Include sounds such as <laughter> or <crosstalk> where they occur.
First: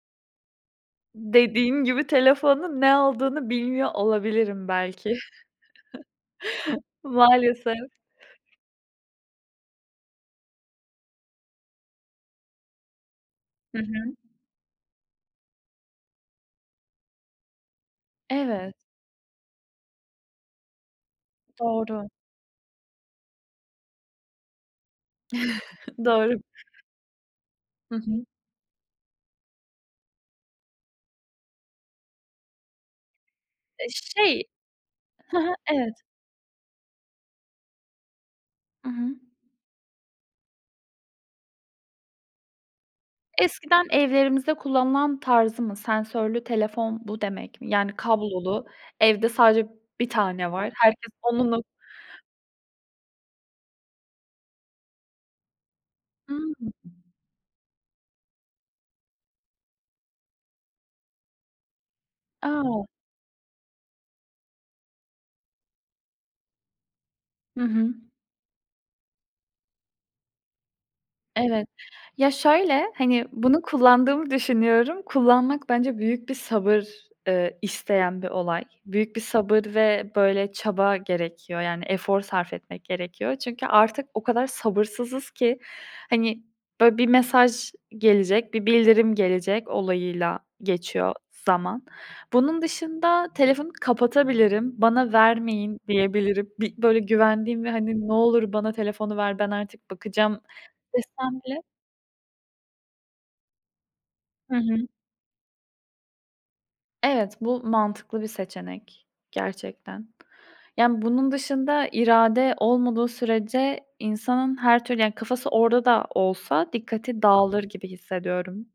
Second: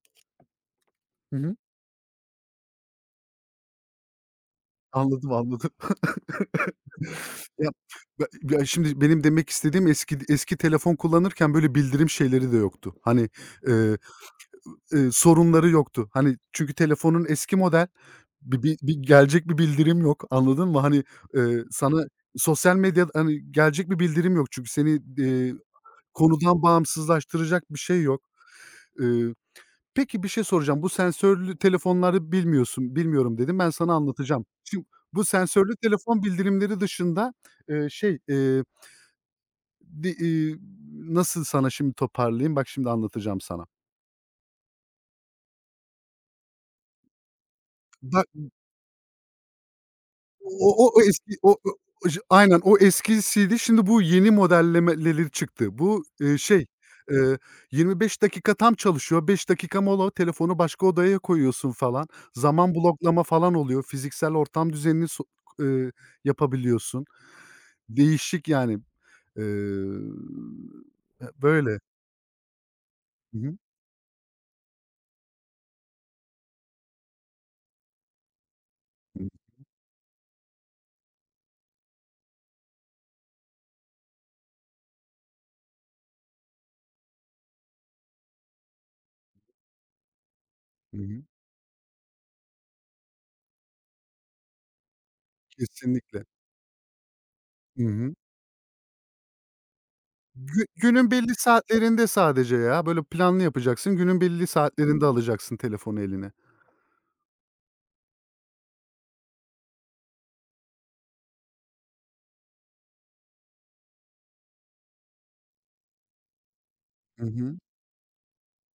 Hı hı. Dediğin gibi, telefonun ne olduğunu bilmiyor olabilirim, belki. Anladım, anladım. <chuckles> <chuckles> Ya, Maalesef. be ya, şimdi benim demek istediğim, eski d eski telefon kullanırken böyle bildirim şeyleri de yoktu. Hani, Hı ııı, hı. ııı, sorunları yoktu. Hani, çünkü telefonun eski model. Bir Evet. bir bir gelecek bir bildirim yok. Anladın mı? Hani, ııı, sana Doğru. sosyal medyada, hani, gelecek bir bildirim yok çünkü seni, eee, <chuckles> Doğru. konudan bağımsızlaştıracak bir Hı şey yok. hı. Iıı, peki, bir şey soracağım. Bu sensörlü telefonları bilmiyorsun, bilmiyorum dedin. Ben Eee, sana şey anlatacağım. Şimdi, bu Hı hı, sensörlü evet. telefon bildirimleri dışında, ııı, şey, eee Hı hı. Bir, iii, nasıl sana şimdi toparlayayım? Bak, şimdi anlatacağım sana. Eskiden evlerimizde kullanılan tarzı mı? Sensörlü telefon, bu demek mi? Yani Ba kablolu. Evde sadece 1 tane var. O o o o Herkes eski onu mu <unintelligible> aynen, o eskisiydi. Şimdi bu yeni modellemeleri çıktı. Bu, ııı, şey, <unintelligible> ııı, 25 dakika tam çalışıyor. 5 dakika mola, telefonu başka odaya koyuyorsun, falan. Zaman A! bloklama falan oluyor. Fiziksel ortam düzenini so k ııı, yapabiliyorsun. Hı hı. Değişik yani. Iıı, e, Evet. böyle. Ya şöyle, hani, Hı hı. bunu kullandığımı düşünüyorum. Kullanmak bence büyük bir sabır, ııı, isteyen bir olay. Büyük bir sabır <unintelligible> ve böyle çaba gerekiyor, yani efor sarf etmek gerekiyor. Çünkü artık o kadar sabırsızız ki, hani, böyle, "bir mesaj gelecek, bir bildirim gelecek" olayıyla Hı geçiyor hı. zaman. Bunun dışında telefonu kapatabilirim, "bana vermeyin" Kesinlikle. diyebilirim. Bir, böyle, güvendiğim ve Hı hani "Ne hı. olur bana telefonu ver, ben artık bakacağım." Gü günün belli desem de saatlerinde sadece, ya. Böyle, planlı yapacaksın. Günün belli Hı hı. saatlerinde alacaksın telefonu eline. Evet, bu mantıklı bir seçenek, gerçekten. Yani, bunun dışında, irade olmadığı sürece, insanın her türlü, yani kafası orada da olsa dikkati Hı hı. dağılır gibi, hissediyorum.